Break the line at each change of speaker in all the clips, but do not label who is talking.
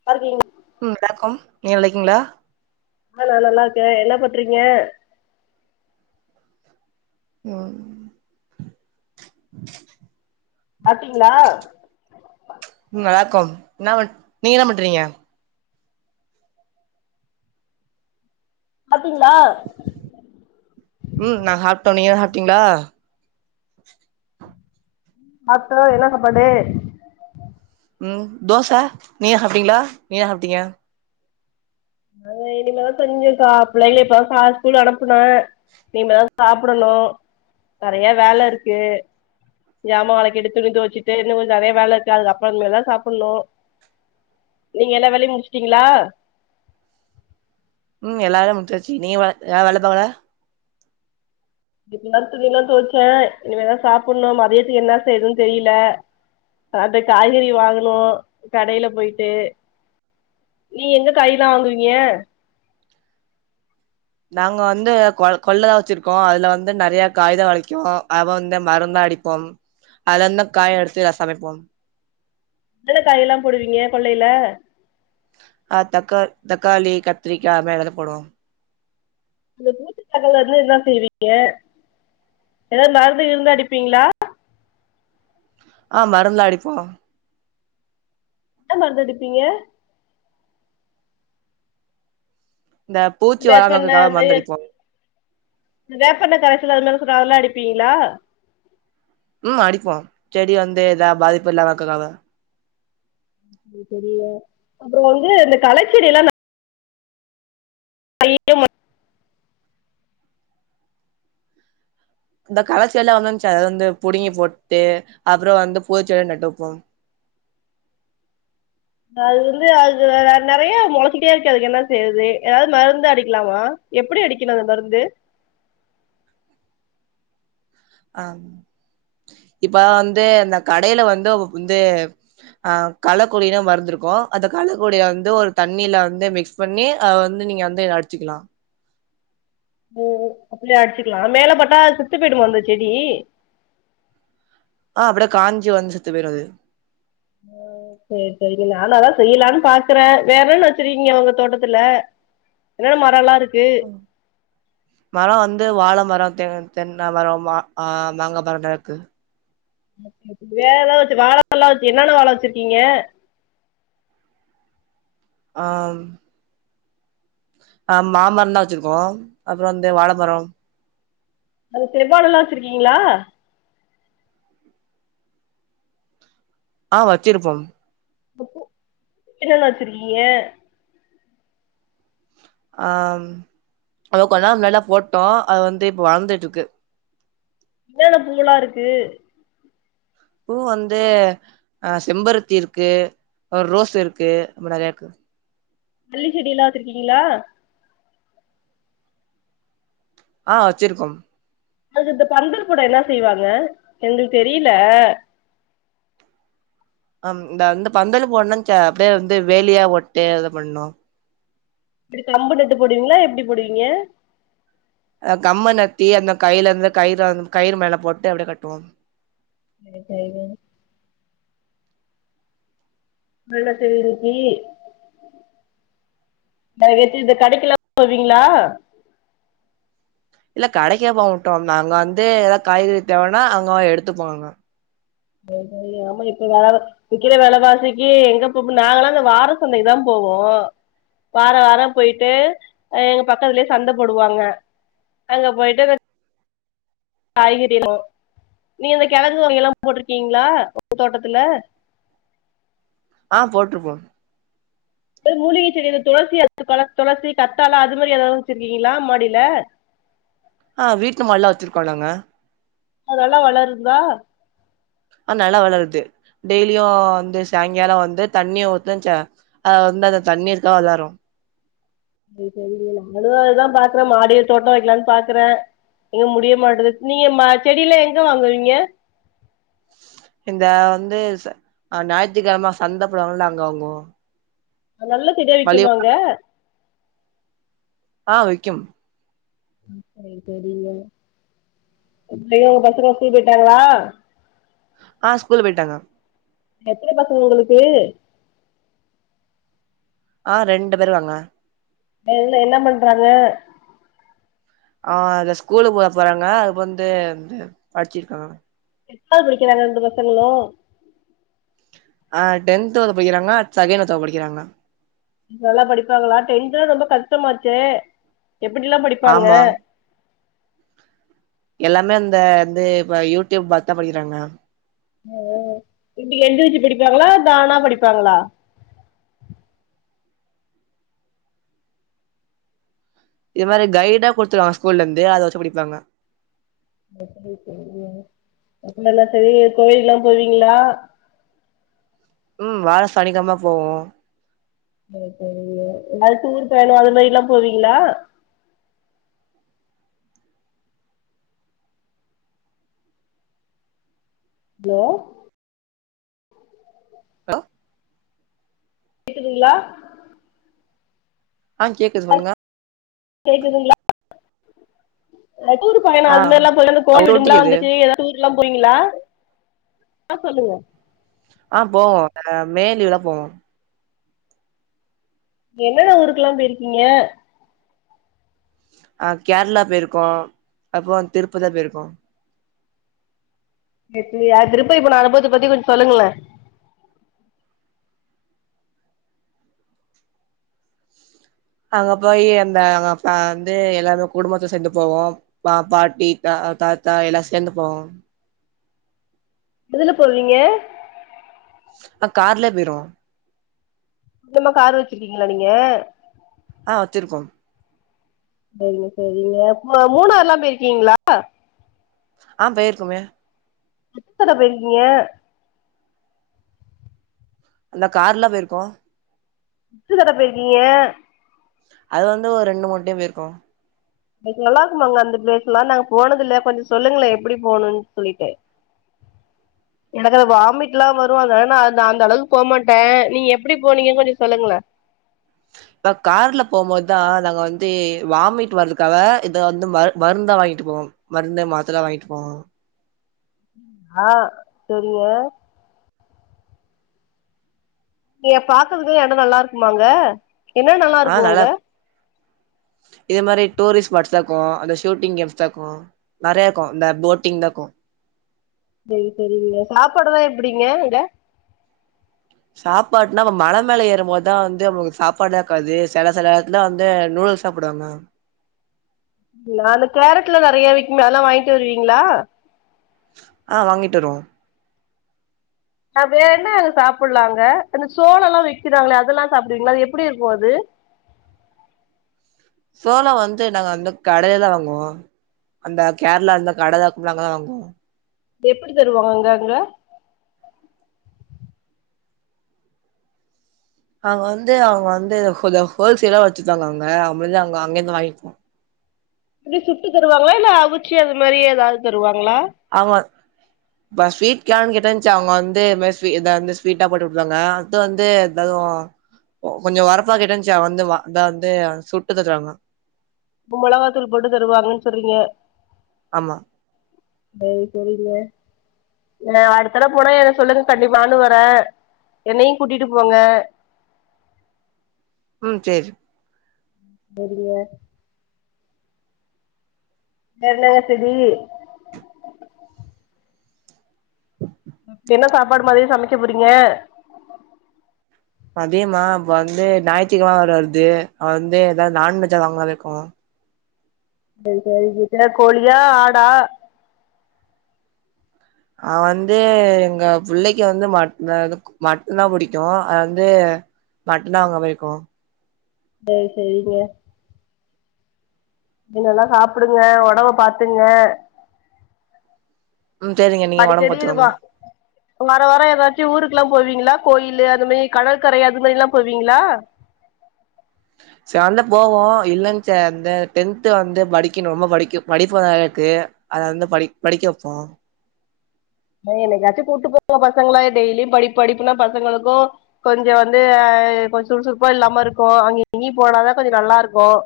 நல்லாருக்கீங்ளா
ம் வணக்கம் நீங்க நல்லாருக்கீங்ளா
ஆ நா நல்லாருக்கே என்ன பண்றீங்க
ம்
சாப்ட்டீங்களா
ம் நல்லாருக்கோ என்ன நீங்க என்ன பண்றீங்க
சாப்டீங்களா
ம் நா சாப்ட்டோ நீங்க சாப்ட்டீங்ளா
ஆத்தோ என்ன சாப்பாடு
ம் தோச நீங்க சாப்ட்டீங்ளா நீங்க என்ன சாப்ட்டீங்க
ஆ இனிமே தா செஞ்சு சாப் பிள்ளைங்கள இப்ப தா சா ஸ்கூல் அனுப்புன இனிமே தா சாப்டணு நெறய வேல இருக்கு ஜாம வெளக்கிட்டு துணி துவச்சுட்டு இன்னு கொஞ்ச நெறய வேல இருக்கு அது அப்பறமேதா சாப்பட்ணு நீங்க எல்லா வேலயு முடிச்சுட்டீங்ளா
ம் எல்லா வேலயு முடிச்சாச்சு நீங்க ஏ வேல பாக்கல
இப்பதா துணில்லா தொவச்ச இனிமே தா சாப்பட்ணு மதியத்துக்கு என்னா செய்றதுன்னு தெரியல அந்த காய்கறி வாங்கனு கடைல போய்ட்டு நீ எங்க காயில்லா வாங்குவீங்க
நாங்க வந்து கொ கொல்லதா வச்சிருக்கோ அதுல வந்து நெறய காய்தா வெளைக்கு அத வந்து மருந்தா அடி போம் அதிலருந்து காய்ல்லா எடுத்து‌ சமைப்போ
என்னென்ன காயெல்லா போடுவீங்க கொல்லைல
ஆ தக்கா தக்காளி கத்திரிக்காய் அந்த மாரி எல்லாமே போடுவோ
என்ன [unintelligible] செய்வீங்க எதாவது மருந்து கிருந்து அடிப்பீங்ளா
ஆ மருந்துல்லா அடிப்போ
என்ன மருந்து அடிப்பீங்க
இந்த பூச்சி வராம
வேப்பெண்ணெய்
இருக்கிறதுக்காக
அது
மருந்து
மாதிரி
அடிப்போங்க
இந்த வேப்பெண்ணெ கரைசல் அது மாரி சொல்றாங்க அதெல்லா அடிப்பீங்ளா
ம் அடிப்போ செடி வந்து எதா பாதிப்பு இல்லாம இருக்கக்காக
இது தெரிய்ல அப்பற வந்து இந்த கலைச்செடிலா நா [unintelligible]
இந்த களச்செடிலா ஒக்காந்து ச வந்து புடுங்கி போட்டு அப்றோ வந்து பூச் செடியா நாட்டு வெப்போ
அது வந்து அது அ நெறைய மொளச்சுக்கிட்டே இருக்கு அதுக்கு என்ன செய்யறது எதாவ்து மருந்து அடிக்கலாமா எப்டி அடிக்கனு அந்த மருந்து
ஆ இப்ப வந்து இந்த கடைல வந்து அவ்க வந்து ஆ களக்கொல்லினு மருந்து இருக்கு அந்த களக்கொல்லிய வந்து ஒரு தண்ணீல வந்து மிக்ஸ் பண்ணி அத வந்து நீங்க வந்து இத அடிச்சிக்கலா
ஓ அப்டினா அடிச்சிக்கலா மேல பட்டா செத்து போயிடுமா அந்த செடி
ஆ அப்டியே காஞ்சி வந்து செத்து போயிரு அது
ஓ சேரி சேரிங்க நானு அதா செய்யலானு பாக்குறே வேற என்ன வெச்சிருக்கீங்க ஒங்க தோட்டத்துல என்னன்ன மரலா இருக்கு
மர வந்து வாழ மர தெ தென்னமர மா ஆ மாங்கா மரலா இருக்கு
வேற எதா வெச்சு வாழைமரலா வெச்சு என்னென்ன வாழ வச்சிருக்கீங்க
ஆம் ஆ மாமரந்தா வச்சிருக்கோ அப்பறோ வந்து வாழ மர
அது செவ்வாழலா வெச்சிருக்கீங்களா
ஆ வச்சிருப்போம்
அப்போ என்னன்ன வச்சுருக்கீங்க
ஆம் அது கொஞ்ச நாளு முன்னாடிலா போட்டோ அது வந்து இப்போ வளந்துட்ருக்கு
என்னென்ன பூவுலா இருக்கு
பூ வந்து ஆ செம்பருத்தி இருக்கு அ ரோஸ் இருக்கு அப்டி நெறையா இருக்கு
மல்லி செடிலா வெச்சிருக்கீங்களா
ஆ வச்சிருக்கோம்
அதுக்கு இந்த பந்தல் பேட என்ன செய்வாங்க எங்களுக்கு தெரியல
ஆம் இந்த வந்து பந்தல போட்ணு சே அப்டியே வந்து வேலியா போட்டு இத பண்ணோ
இப்டி கம்பு நட்டு போடுவீங்ளா எப்டி போடுவீங்க
அ கம்ப நத்தி அந்த கைலருந்து கயிற வந்து கயிறு மேல போட்டு அப்டியே கட்டுவோம்
சேரி சேரிங்க வெள்ல சேரி இன்னக்கி நாளக் கழிச்சு இந்த கடைக்குலா போவீங்ளா
இல்ல கடைக்கே போ மாட்டோ நாங்க வந்து எதா காய்கறி தேவனா அங்க போய் எடுத்துப்போ நாங்க
சேரி சேரி ஆமா இப்ப வேற விக்கிற வெலவாசிக்கு எங்கப்போ இப்ப நாங்கலா இந்த வார சந்தைக்கு தா போவோ வார வார போயிட்டு அ இங்க பக்கத்துலே சந்த போடுவாங்க அங்க போயட்டு ரெண் காய்கறிகளு நீங்க இந்த கெழங்கு வகைலா போட்ருக்கீங்ளா உங்க தோட்டத்துல
ஆ போட்ருப்போ
ஏ மூலிக செடி இந்த துளசி [inaudible] தொளசி கத்தாழ அது மாரி எதாவ்து வச்சிருக்கீங்களா மாடில
ஆ வீட்டு மாடில வச்சுருக்கோ நாங்க
அது நல்லா வளருதா
ஆ நல்லா வளருது டெய்லியு வந்து சாயங்கால வந்து தண்ணிய ஊத்துச்ச அத வந்து அ தண்ணி இருந்தா வளரு
[unintelligible] அதுனால தா பாக்குறே மாடிய தோட்டம் வைக்கலானு பாக்குறே எங்க முடிய மாட்டுது நீங்க மா செடில எங்க வாங்குவீங்க
இந்த வநது ச அ ஞாயித்துகெழம சந்தபோடுவாங்கல அங்க வாங்குவோ
நல்ல செடியா விக்குமா அங்க
ஆ விக்கு
சரி சரிங்க பைய உங்க பசங்க ஸ்கூல் போயிட்டாங்களா
ஆ ஸ்கூலு போயிட்டாங்க
எத்தன பசங்க உங்களுக்கு
ஆ ரெண்டு பேரு வாங்க
ல்ல என்ன பண்றாங்க
ஆ இ ஸ்கூலு போக போறாங்க அதுப்ப வந்து இந்த படிச்சிருக்காங்க
[unintelligible] படிக்கிறாங்க ரெண்டு பசங்களு
ஆ டென்த் ஒரு படிக்கிறாங்க செகண்ட் ஒருத்தவுஙக படிக்கிறாங்க
நல்லா படிப்பாங்களா டென்தலா ரொம்ப கஷ்டமாச்சே எப்படிலா படிப்பாங்க
ஆமா எல்லாமே அந்த வந்து ப யூடியூப் பாத்துதா படிக்கிறாங்க
இப்டி எந்திருச்சு படிப்பாங்களா தானா படிப்பாங்களா
இது மாரி கைடா குடுத்துருவாங்க ஸ்கூல இருந்து அத வச்சு படிப்பாங்க
[unintelligible] [unintelligible] ல்லா சரி கோயிலுக்கு எல்லா போவீங்களா
ம் வார சனிக்கிழம போவோ
சேர் சேரிங்க அடுத்து ஊர் பயணோ அது மாரி எல்லா போவீங்களா ஹலோ
ஹலோ
கேக்குதுங்களா
ஆ கேக்குது சொல்லுங்க
கேக்குதுங்களா அ டூரு பையனோ
ஆ
அது மாரிலா [unintelligible]
அவுட்
லா
கேக்குது
வந்துச்சு டூர்லா போயிங்களா ஆ சொல்லுங்க
ஆ போவோ மே லீவுல போவோ
என்ன என்ன ஊருக்கெல்லா போயிருக்கீங்க
ஆ கேரளா போயிருக்கோ அப்புற திருப்பத போயிருக்கோ
எப்பியா திருப்பதி போன அனுபவத்த பத்தி கொஞ்ச சொல்லுங்களே
அங்க போய் அந்த அங்க அப்ப வந்து எல்லாருமே குடும்பத்த சேந்து போவோ பா பாட்டி தா தாத்தா எல்லா சேந்து போவோ
எதுல போவீங்க
ஆ கார்லே போயிருவோ
ந்தமா காரு வச்சிருக்கீங்களா நீங்க
ஆ வச்சிருக்கோ
சரிங்க சரிங்க ம மூணாறு லா போயிருக்கீங்களா
ஆ போயிருக்குமே
[unintelligible] போயிருக்கீங்க
அந்த கார்ல போயிருக்கோ
த்தட போயிருக்கீங்க
அது வந்து ஒரு ரெண்டு மூணு டைம் போயிர்க்கோ
அத் நல்லா இருக்குமாங்க அந்த பிளேஸ்லா நாங்க போனது இல்ல கொஞ்ச சொல்லுங்ளே எப்டி போணுன் சொல்லிட்டு எனக்கு வாமிட்லா வரு அதனால நா அ அந்த அளவுக் போமாட்டே நீங்க எப்டி போனீங்கன் கொஞ்ச சொல்லுங்ளே
இப்ப கார்ல போம்போது தா நாங்க வந்து வாமிட் வர்துக்காக இத வந்து மர் மர்ந்தா வாங்கிட்டு போவோ மருந்த மாத்திரலா வாங்கிட்டு போவோ
ஆ செரிங்க கிய பாக்கறதுக்கலா எடோ நல்லா இருக்குமாங்க என்ன
ஆ
இருக்கு
நல்லா
அங்க
இதே மாரி டூரிஸ்ட ஸ்பாட்ஸ்லாக்கு அந்த ஷூட்டிங் கேம்ஸ் தா க்கு நெறயாக்கு இந்த போட்டிங் தா க்கு
செரி செரிங்க நாப்பாடுலா எப்டிங்க இங்க
சாப்பாட்னா நம்ம மல மேல ஏறும் போது தா வந்து நம்ளுக்கு சாப்பாட்லா இக்காது செல செல எத்ல வந்து நூடுல்ஸ் சாப்டுவாங்க
நா அந்த கேரட்ல நெறைய விக்குமே அதெல்லா வாய்ன்ட்டு வருவீங்ளா
ஆ வாங்கிட்டு வருவோ
அ பேறென்ன அங்க சாப்புலா அங்க இந்த சோளலா விக்கிறாங்ளே அதெல்லா சாப்டுவீங்ளா அது எப்டி இருக்கு அது
சோளோ வந்து நாங்க அந்த கடைலதா வாங்குவோ அந்த கேர்ளாந்த கடதாக்கும்ல அங்க தா வாங்குவோ
எப்டி தருவாங்க அங்க அங்க
அவுங்க வந்து அவுங்க வந்து கொஞ்சோ ஹோல்சேலா வச்சிட்டாங்க அங்க அம்புள்து அங்க அங்கிந்து வாங்கிப்போ
எப்டி சுட்டு தருவாங்ளா இல்ல அவிச்சி அது மாரி ஏதாது தருவாங்ளா
ஆமா இப்ப ஸ்வீட் கேன் கேட்டேன்ச்சு அவுங்க வந்து இதுமேர் ஸ்வீ இந்த அந்த ஸ்வீட்டா போட்டு குட்த்தாங்க இது வந்து தருவோ கொஞ்சோ ஒரப்பா கேட்டேன்ச்சு வந்து வ அத வந்து சுட்டு தருவாங்க
இப்ப மொளகாத்துள் போட்டு தருவாங்கன் சொல்றீங்க
ஆமா
சேரி செரிங்க ஏ அடுத்தடவ போனா என்டா சொல்லுங்க கண்டிப்பா நானு வரே என்னயு கூட்டிட்டு போங்க
ம் சேரி
செரிங்க வேர்இன்னங்க செதீ என்ன சாப்பாடு மதிய சமைக்க போறீங்க
மதியமா வந்து ஞாய்த்திகிழம வேற வர்து அவ வந்து ஏதாது நான்வெஜ்ஜா வாங்ளான் இர்க்கோங்க
செரி சேரி பிஜ கோழியா ஆடா
அவ வந்து எங்க புள்ளைக்கு வந்து மட்னாது கோ மட்னா புடிக்கு அத் வந்து மட்னா கா பிடிக்கு
சேர் செரிங்க செர் நல்லா சாப்பிடுங்க உடம்ப பாத்துங்க
ம் சரிங்க நீங்க ஒடம்பு
அடிக்கடி இதுவா
பாத்துக்கோங்க
வார வார ஏதாச்சு ஊருக்குலா போவீங்ளா கோயிலு அந்த மேர் கடற்கரை அது மேரிலா போவீங்ளா
சேர்ந்து போவோ இல்லென் செர் அந்த டென்து வந்து படிக்கிணு ரொம்ப படிக்கு படிப்ப தறையக்கு அத வந்து படி படிக்க வெப்போ
ஏ என்னைக்காச்சு கூப்ட்டு போவு பசங்ளை டெய்லியு படிப்பு படிப்புனா பசங்களுக்கு கொஞ்சோ வந்து அ, கொஞ்சோ சுறுசுறுப்பா இல்லாம இருக்கும். அங்க இங்கயும் போனாதா கொஞ்சோ நல்லா இருக்கும்.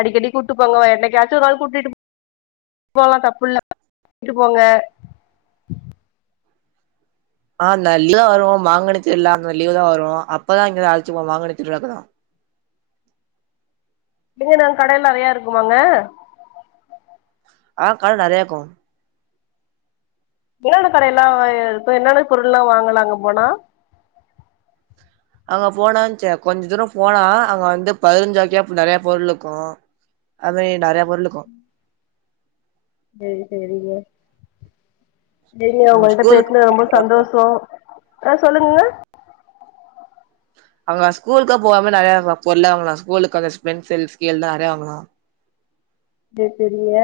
அடிக்கடி கூப்ட்டு போங்கோ என்னைகாச்சும் ஒரு நாள் கூட்டிட்டு போலாம் தப்பு இல்ல கூட்டு போங்க.
ஆ.. நல்லா வருவோம் மாங்கனி திருவிழா, அந்த லீவு தான் வரும் அப்பதான்ங்கே அழச்சப்போவோம் மாங்கனி திருவிழாக்கு தான்.
இங்கேனா கடையிலா நெறைய இருக்குமாங்க.
ஆ.. கட நெறையா இருக்கும்.
என்னென்ன கடையெல்லா இப்ப என்னென்ன பொருள் எல்லாம் வாங்கலாங்க போனா.
அங்க போனான்ச்சே கொஞ்ச தூரம் போனா, அங்க வந்து பதினஞ்ரூவாக்கியா நெறைய பொருள் இருக்கும். அதுமாரி நெறைய பொருள் இருக்கும்.
சேரி சேரிங்க சேரிங்க
ம்
உங்ககிட்ட
ஸ்கூலுக்கு
பேசுனதுல ரொம்ப சந்தோஷம். ஆ சொல்லுங்க.
அவுங்க ஸ்கூலுக்க போகாம நெறைய. [unintelligible] ஸ்கூலுக்காக பென்சில், ஸ்கேல்லா நெறைய தருவாங்கலா.
சேரி செரிங்க,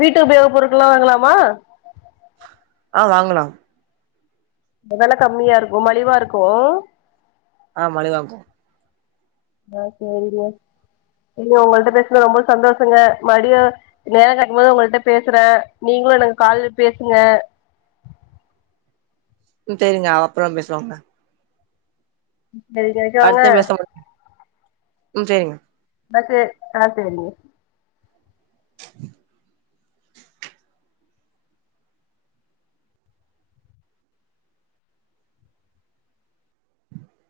வீட்டு உபயோக பொருட்கல்லாம் வாங்கலாமா.
ஆ.. வாங்கலாம்.
அதெல்லாம் கம்மியா இருக்கும். மலிவா இருக்கும்.
ஆ.. மலிவா இருக்கும்.
ஆ.. சேரி டியர், உண்மையா உங்கள்ட்ட பேசுனது ரொம்ப சந்தோஷங்க, மை டியர். நேரம் இருக்கும் போது உங்கள்ட்ட பேசுறேன். நீங்களும் எனக்கு காலு பேசுங்க.
உம்.. சேரிங்க அப்றோம் பேசுறோங்க.
சரி காய்ஸ்
அடுத்த பேசுவாங்க, உம் சரிங்க.
டாக்டர் ஆ சேரிங்க.